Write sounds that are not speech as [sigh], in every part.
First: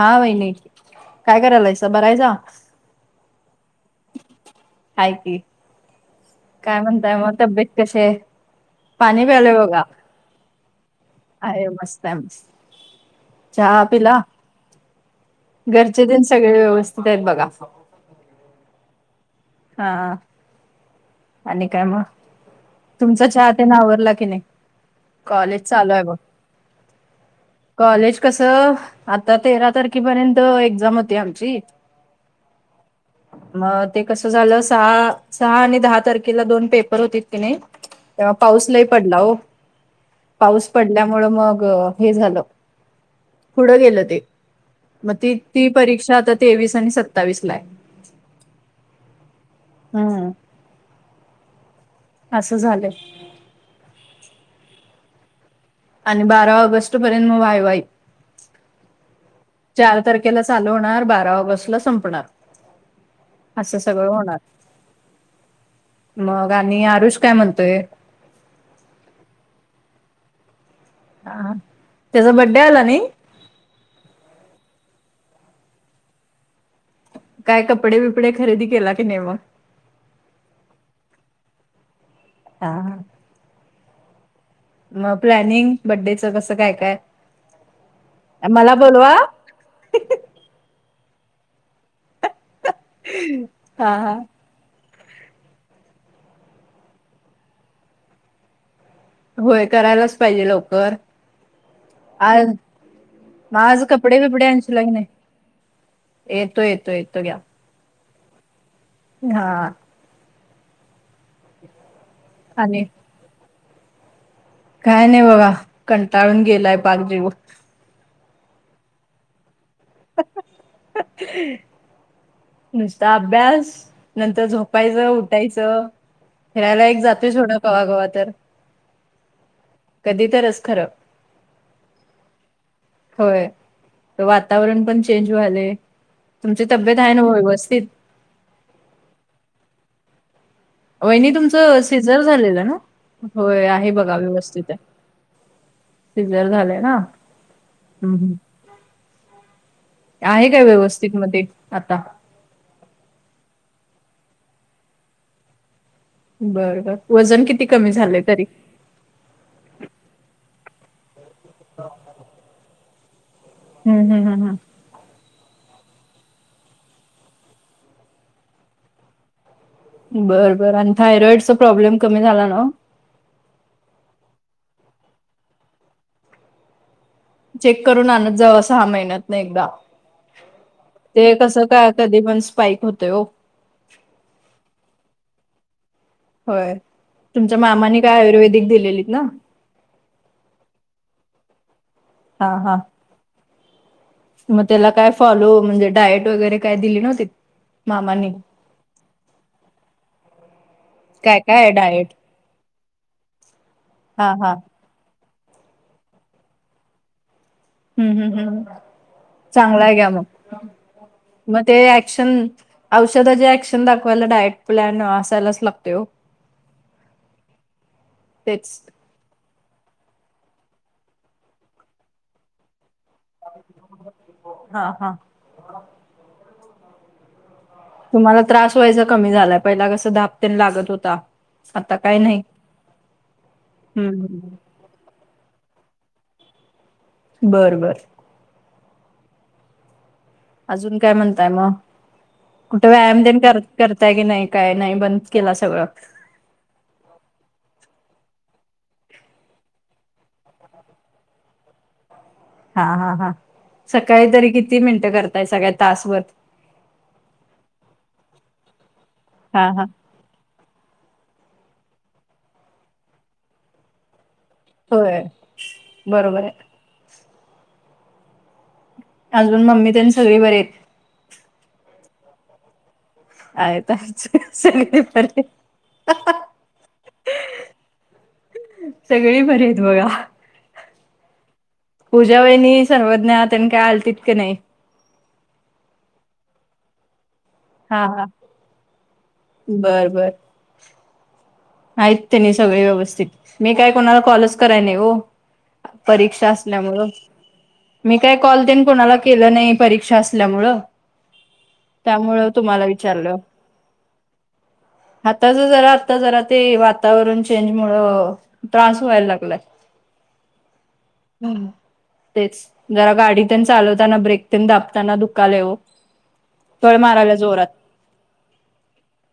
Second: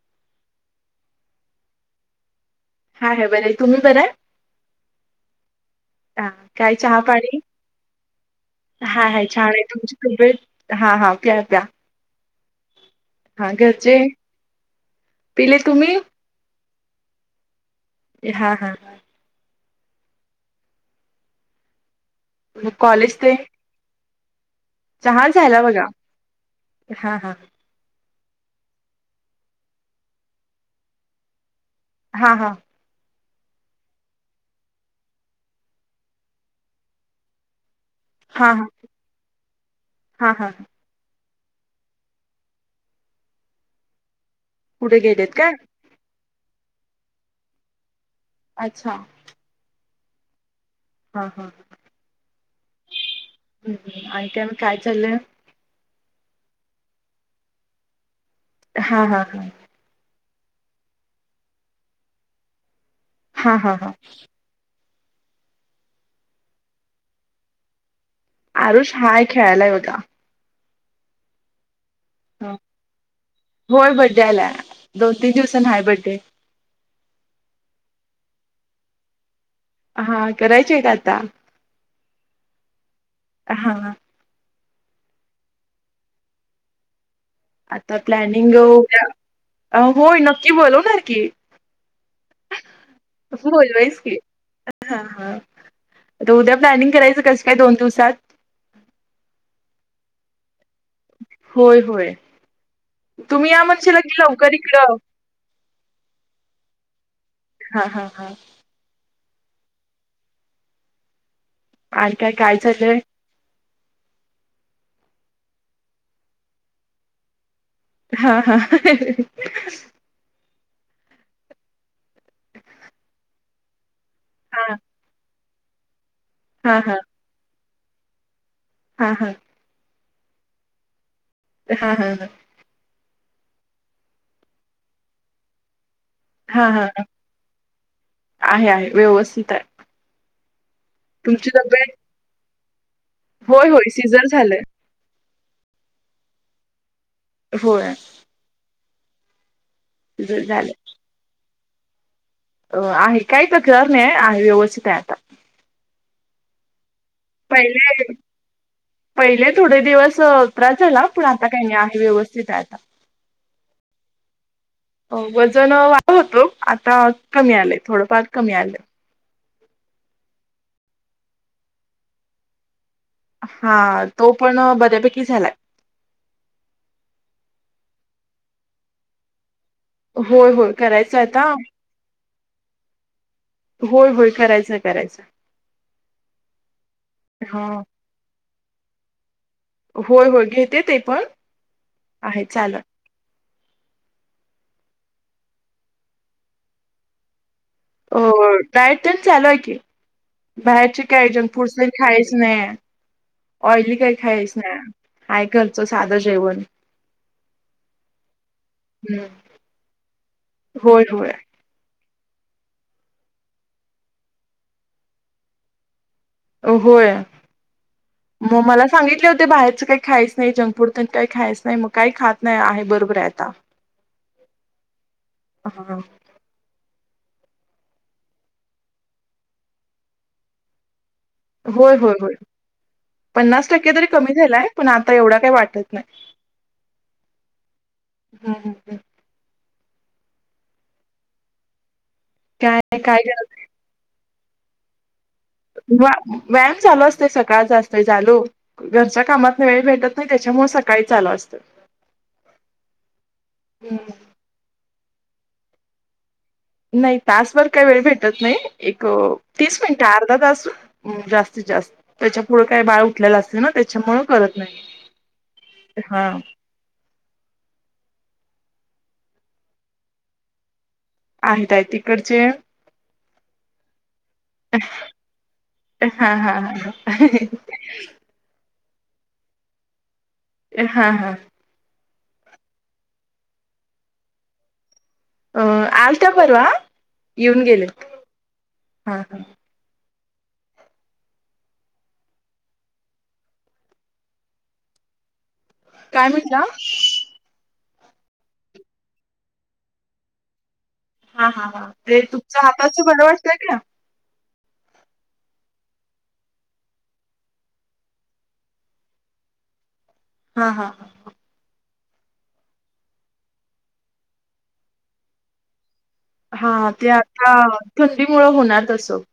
हा बहिणी काय करायलायसं बरायचा? हाय हाय बरं हाय. तुम्ही बर आहे? आहेय की. हां, काय चहा म्हणताय मग पाणी? तब्येत कसे आहे? पाणी प्यायला बघा. ब हा हा. आहे मस्त आहे मस्त. हां चहा घरचे पिला? पिले तुम्ही? घरचे तेन सगळे व्यवस्थित आहेत बघा हा हा. हा. आणि काय मग. मग कॉलेज तुमचा ते? चहा तेन आवरला की नाही? चहा झाला कॉलेज बघा चालू आहे बघ हा हा. कॉलेज कसं आता तेरा तारखेपर्यंत एक्झाम होती आमची. हा-हा. मग ते कसं झालं सहा-सहा आणि दहा तारखेला दोन पेपर होतेत कि नय, तेव्हा हां हां. पाऊस लय पडला हो हां हां. पाऊस पडल्यामुळ मग हे झालं, पुढं गेलं ते. पुढे मग गेलेत काय? ती-ती परीक्षा आता तेवीस आणि सत्तावीस ला ये. अच्छा. हम्म. हं-हं. असं झालं. हम्म ह्म, आनखिन काय चाललंय? आन बारा ऑगस्ट पर्यंत मग वाई-वाई. हा-हा. चार तारखेला चालू होणार, बारा ऑगस्ट ला संपणार. हां हां असं हां. सगळं होणार. मग आणि आरुष काय म्हणतोय? आरुष हाय खेळायलाय बघा. हं, त्याचा बड्डे आला नाही? बोल बड्डे आला. दोन-तीन दिवसांनं हाय बड्डे. काय कपडे-बिपडे खरेदी केला की नई मग? हा, करायचेत आता. हा, हां. मग प्लॅनिंग बड्डेच कसं काय-काय? आता प्लॅनिंग उद्या. अं होय, नक्की बोलवणार की. हा बोलव्यास हा कि. हा हा. तर उद्या प्लॅनिंग करायचं कसं काय, दोन दिवसात? व्हय करायलाच पाहिजे लवकर. होय होय आज तुम्ही म या आज म्हणशीला की कपडे-बिपडे लवकर आणशीला का इकडं नाई? येतो-येतो-येतो घ्या. हा-हा-हा. हां. आनखी काय आणि चालय? काय-नाय बघा कंटाळून गेलाय, पार जीव. हा-हा. [unintelligible] नुसता अभ्यास नंतर झोपायचं, उठायचं, हां फिरायला हां एक जातोय थोडं कवा-कवा तर. हं हा. कधी तरच खरं हा-हा-हा. होय, वातावरण पण चेंज व्हायले. तुमची तब्येत आहे न व्हय व्यवस्थित? आहे-आहे, व्यवस्थित आहे. वहिनी तुमची तुमचं तब्येत सिजर झालेलं ना? होय, आहे बघा व्यवस्थित हे. सिजर झालेय ना? होयं. ह्म ह्म. सिझर आहे रे, झालंय व्यवस्थित म ते आता. अं आहे, काय तक्रार नाय आहे व्यवस्थित आहे आता. बर बर वजन किती? कमी पहिले झाले तरी- पहिले थोडे दिवस त्रास झाला पण आता काही नाही आहे व्यवस्थित आहे. आता- हम् -हम- हम हम- वजन अ वा होतो आता कमी आलंय थोडंफार कमी आलंय. बरं -बर आणि थायरॉइडचा प्रॉब्लेम कमी झाला ना? हा तो पण बऱ्यापैकी झालाय. चेक करून आणत जावा सहा महिन्यात न एकदा- होय होय करायचं ते आता कस काय कधी पण स्पाईक होतय. हो- होय- होय करायचं करायचं- होय तुमच्या हा. मामाने काय? आयुर्वेदिक दिलेलीत ना- होय होय घेते ते पण आहे, हा हा चालु. मग त्याला काय फॉलो म्हणजे डायट वगैरे काय? दिली नव्हती. अ डाएटच चालू आहे की, बाहेरचे काय जंक फूडस खायच स्नॅक ऑइली काय हा खायच हा नाही आहेा घरचं साधं जेवण. हम्म हम्म हम् हम्म. चांगला आहे घ्या मग- होय होय मग ते ऍक्शन औषधाचे ऍक्शन दाखवायला डाएट प्लॅन असायलाच लागतोय ओ- होय मग तेच मला सांगितले होते बाहेरच काय- खायच नाही जंक फूड तेन काही खायच नाही मग काय खात नाही आहे बरोबर आहे. हा हा [inaudible] हम- तुम्हाला त्रास व्हायचा कमी झालाय पहिला कसं धापतेन लागत होता. होय आता होय काय होय नाही. पन्नास टक्के तरी कमी हम्म झालाय पण आता एवढा काही वाटत नाही. बरं बर- हम हम हम- अजून काय? म्हणताय मग काय कुठे काय व्यायाम तेन करायचं कर करताय की नाही काय? नाही बन- केला सगळं- वा- व्यायाम चालू असते सकाळच असते चालू. घरच्या कामातन वेळ भेटत नाही त्याच्यामुळ सकाळी चालू असतं. हा हा हा हम्म. सकाळी तरी किती मिनिटं करताय सगळ्यात तासभर. नाही तासभर काही वेळ भेटत नाही एक हा तीस हा मिनिट अर्धा तास- जास्तीत जास्त त्याच्या पुढं काय बाळ उठलेल असत ना त्याच्यामुळे - करत होय नाही हा- बरोबर आहे अजून मम्मीनं त्येनं सगळी बरे आहेत. आहेत, आहेत तिकडचे- आहेत आहेत सगळे बरे [inaudible] हा हा हा सगळी बरी आहेत बघा- हा हा- पूजा वहिनी सर्वज्ञ त्यांनी काय आलतीत का नाही. अ आलत्या परवा येऊन गेलेत हा हा हा - बर -बर- आहेत त्यांनी सगळे व्यवस्थित मी काय कोणाला कॉलच कराय नाही हो - काय परीक्षा म्हटला? असल्यामुळं- मी काय कॉल तेंन कोणाला केलं नाही परीक्षा असल्यामुळं- हा हा हा ते त्यामुळं तुमच तुम्हाला हाताच बर विचारलं वटतंय का? हाताच जरा आता जरा- ते वातावरण चेंज मुळ त्रास व्हायला लागलाय. हा हा हम् तेच जरा गाडी ते चालवताना ब्रेक ते दाबताना दुखायला लागलं हो. हा ते आता थंडी मुळे होणार तसं -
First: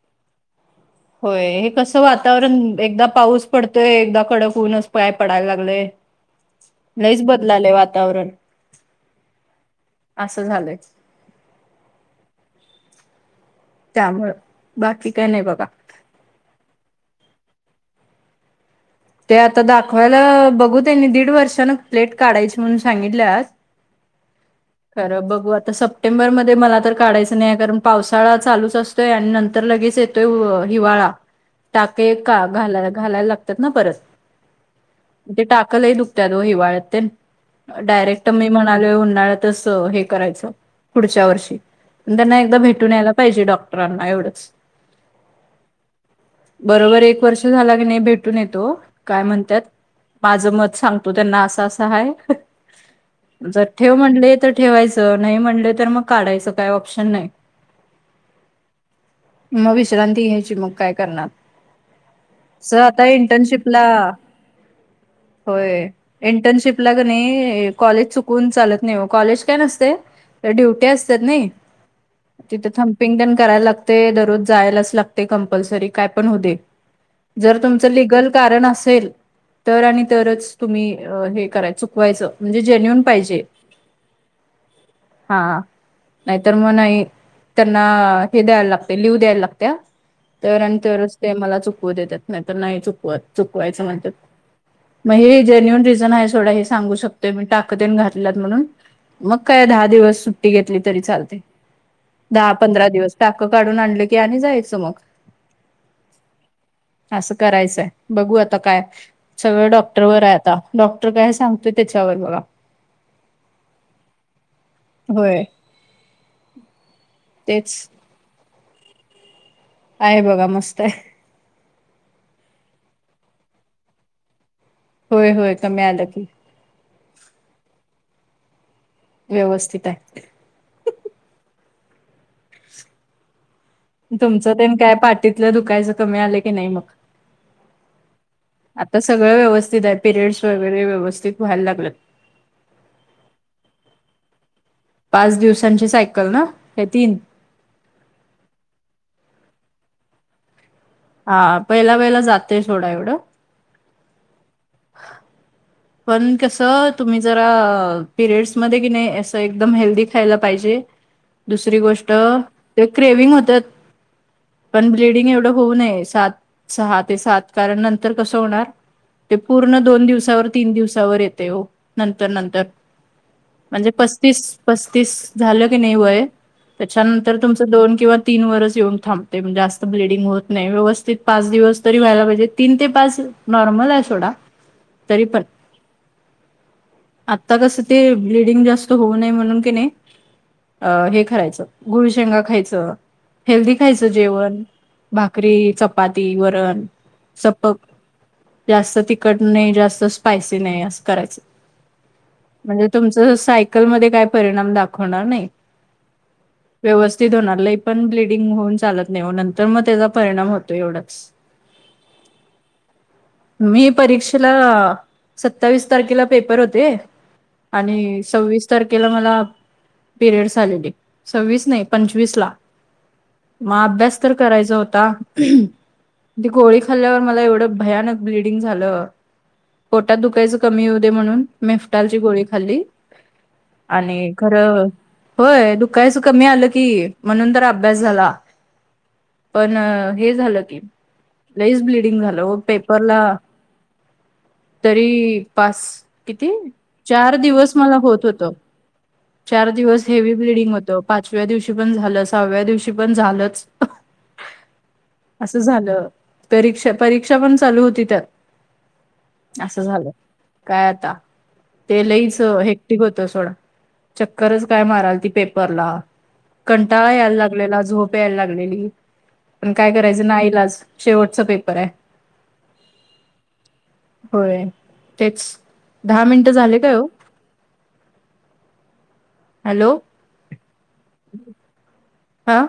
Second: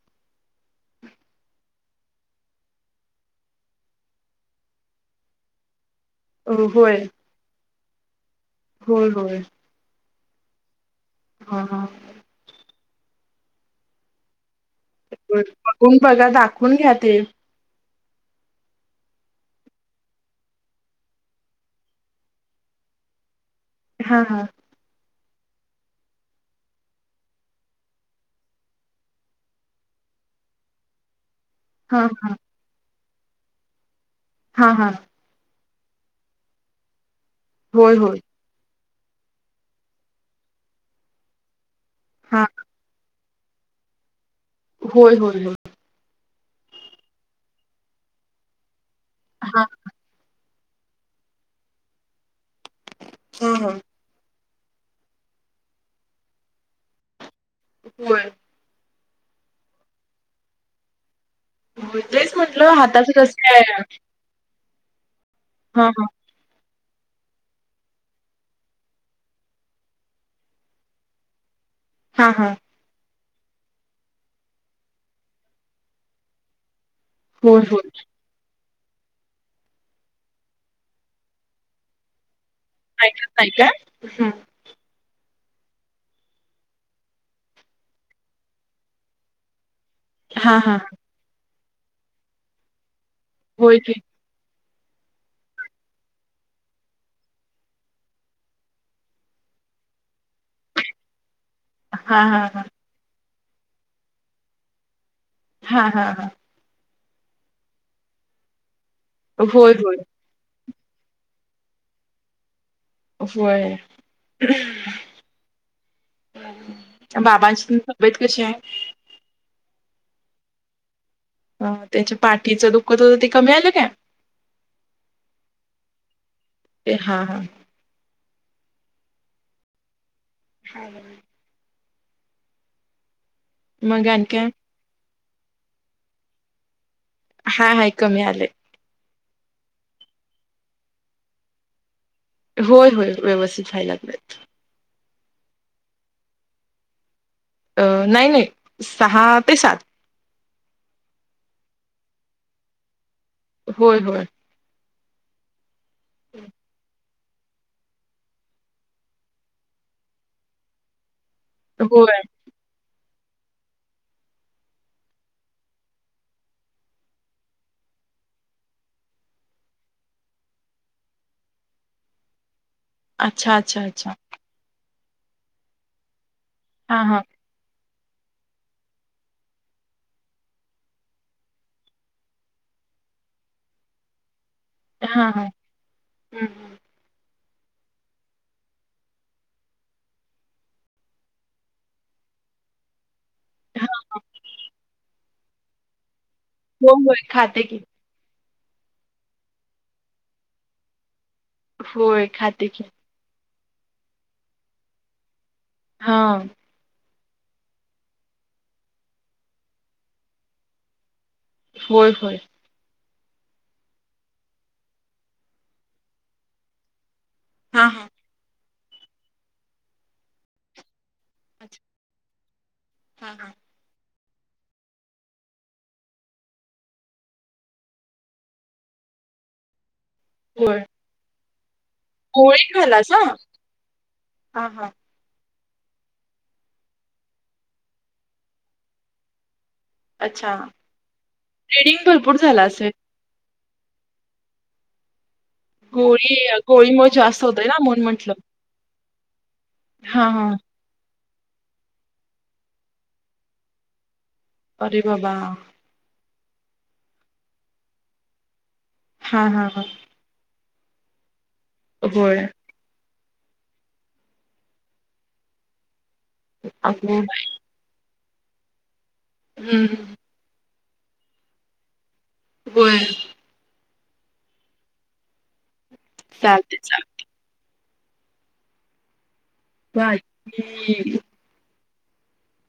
होय हे कसं वातावरण एकदा पाऊस पडतोय, एकदा कडक होऊनच पाय पडायला लागलंय. अ होय लईच बदलालय वातावरण. होय होय असं झालंय. हा हा त्यामुळे. बघून बघा दाखवून घ्या ते. ते आता दाखवायला बघू त्यांनी दीड वर्षान प्लेट काढायची म्हणून सांगितल्यात. हां हां खरं बघू आता. सप्टेंबरमध्ये मला तर काढायचं नाही कारण पावसाळा चालूच असतो. य आणि नंतर लगेच येतोय हिवाळा. हा टाके एक हा का घालाय घालायला लागतात ना परत. हा हा ते टाक्क लंय दुखत्या दो हिवाळ्यात ते न होय होय डायरेक्ट मी म्हणाल उन्हाळ्यात- तस हे करायच पुढच्या वर्षी त्यांना हा एकदा भेटून यायला. पाहिजे डॉक्टरांना एवढंच. होय होय होय बरोबर एक वर्ष झाला की नाही भेटून येतो काय म्हणतात. हा माझं मत सांगतो त्यांना असं असं हाय. हा जर हा. ठेव म्हणले- ठेवायचं नाही म्हणले तर मग काढायचं काय ऑप्शन नाही. होय मग विश्रांती घ्यायची मग काय करणार. होय तेच म्हटलं सर आता हाताच कसं काय इंटर्नशिपला होय. हा हा इंटर्नशिप ला क नाही कॉलेज चुकून चालत नाही. कॉलेज काय नसते. तर ड्युटी असतात नाही हा हा. तिथं - पिंगण करायला लागते. दररोज जायलाच लागते कंपल्सरी काय पण होऊ दे. जर होय तुमच होय लीगल- कारण असेल तर आणि तरच तुम्ही हे करा चुकवायचं. ण जन्यन [inaudible] ऐकच नाही काय हा नाहीतर मग नाही, त्यांना हे द्यायला लागते लिव द्यायला लागते. हा तर हा आणी तर ते चुकवून मला देतात. नाहीत नाही चुकवत होय चुकवायचं की म्हणतात. मग हे जेन्युन रिझन आहे सोडा हे सांगू शकतोय मी ताकदन घातल्यात म्हणून, मग काय दहा दिवस सुट्टी घेतली तरी चालते. हा हा दहा हा पंधरा दिवस. टाकं काढून आणलं की आणि जायचं मग. हा हा हा असं करायचंय. बघू आता काय सगळं होय होय. डॉक्टरवर आहे आता. डॉक्टर काय सांगतोय त्याच्यावर बघा. होय हम्म होयं तुमच्या तेच बाबांची त तब्येत कशी आहे आहे बघां मस्तं आहे अं त्यांच्या पाठीचं दुःख होतं तरं ते कमी झालं कायं होयं होयं कम्यांला की ते हां हां व्यवस्थित आहेतं हे मग आणि काय? तुमचं ते कायं पाठीतलं दुकायचं कमी आलं की नाहीं मंग हां हांय कमी आलेय आंता सगळं व्यवस्थित आहे पिरियड्स वगैरें व्यवस्थित व्हांयला लागतं होयं होयं व्यवस्थित व्हांयला लागलेत पांच दिवसांची सायकल नां हे तीनं नाहीं नाहीं सहा ते सात हां पहिला वहिला जातंय थोडां एवढं होयं होयं पणं कसं तुम्हीं जरां पिरियड्स मध्यें की नाहीं असं एकदंम हेल्दी खांयला पाहिजे दुसरी होय. गोष्टं ते क्रेवि्हंग होतं पणं ब्लडिंग एवढं होऊं नये सात सहा ते सात कारणं नंतर कसं होणारं ते पूर्ण दोन दिवसांवर तीनं दिवसांवर येते हो नंतर नंतर अच्छा अच्छा म्हणजे अच्छा. पस्तीस पस्तीस झालं की नाहीं वयं हा हा त्यांच्यानंतर तुमचं दोन किंवा तीनं वरंस येऊंन थांबते म्हणे जास्तं ब्लडिंग होतं नाहीं व्यवस्थित पांच दिवसं तरी व्हांयला पाहिजे तीन ते पांच नॉर्मल आहे सोंडा हां हां हम्मं आंत्ता कसं ते ब्लिडिंग जास्तं होऊं नये म्हणूंन की नाहीं अं हे खांयाचं गुंळ शेंगा खायचं हेल्दी हा खायचं जेवणं भाकरी चपांती वरणं हो होय खाते चंपक की. जास्तं तिखंट नाहीं जास्तं स्पायसी नाहीं असं करायचं होयं खाते की सायकलंमध्यें कायं परिणाम दाखवणारं नाहीं हां व्यवस्थित होणारं ल पणं ब्लिडिंग होऊंन चालतं नाहीं नंतर मंग त्यांचा परिणांम होतो एवढांच होयं होयं मी परीक्षेला सत्तावीस तारखेला पेपर होते हा हा. आणि सव्वीस तारखेला मलां पिरियडस आलेले सव्वीस नाहीं पंचवीस लां. हां हां, मंग अभ्यास तरं करांयचा होतां, ती गोळी खाल्ल्यांवर मलां एवढं भयांनक ब्लिडिंग झालं पोटांत दुखायचं होय. कमी होऊं दे म्हणूंन, मेफटांलची गोळी खांल्ली आणि हा खरं हा होयं दुखायचं कमी आलं की म्हणूंन तरं अभ्यास झालां पणं हे अच्छा. झालं. की लईस ब्लिडिंग ब्लडिंग भरपूर झालं हो असेल. पेपरला. तरी पाच गोळी किती गोळीमुळे चार जास्त होतय दिवस ना मला म्हणून होत म्हंटलं. होत. चार दिवस हा हेवी हा ब्लडिंग होत. पाचव्या दिवशी पण झालं, सहाव्या दिवशी पण झालंच. अरे बाबा असं झालं. परीक्षा परीक्षा पण चालू होती, त्यात. हा हा हा असं झालं. काय आता ते लैच होय हेक्टिक होतं सोडं चक्करच काय माराल ती पेपरला कंटाळा अगो यायला लाग मुलीला झोप याय लागलेली पण काय हम्म करायच नाईलाज शेवटच पेपर आहे. व्हय, होय. तेच दहा मिनट चालते झाले काय हो, हॅलो, आईकली, हा,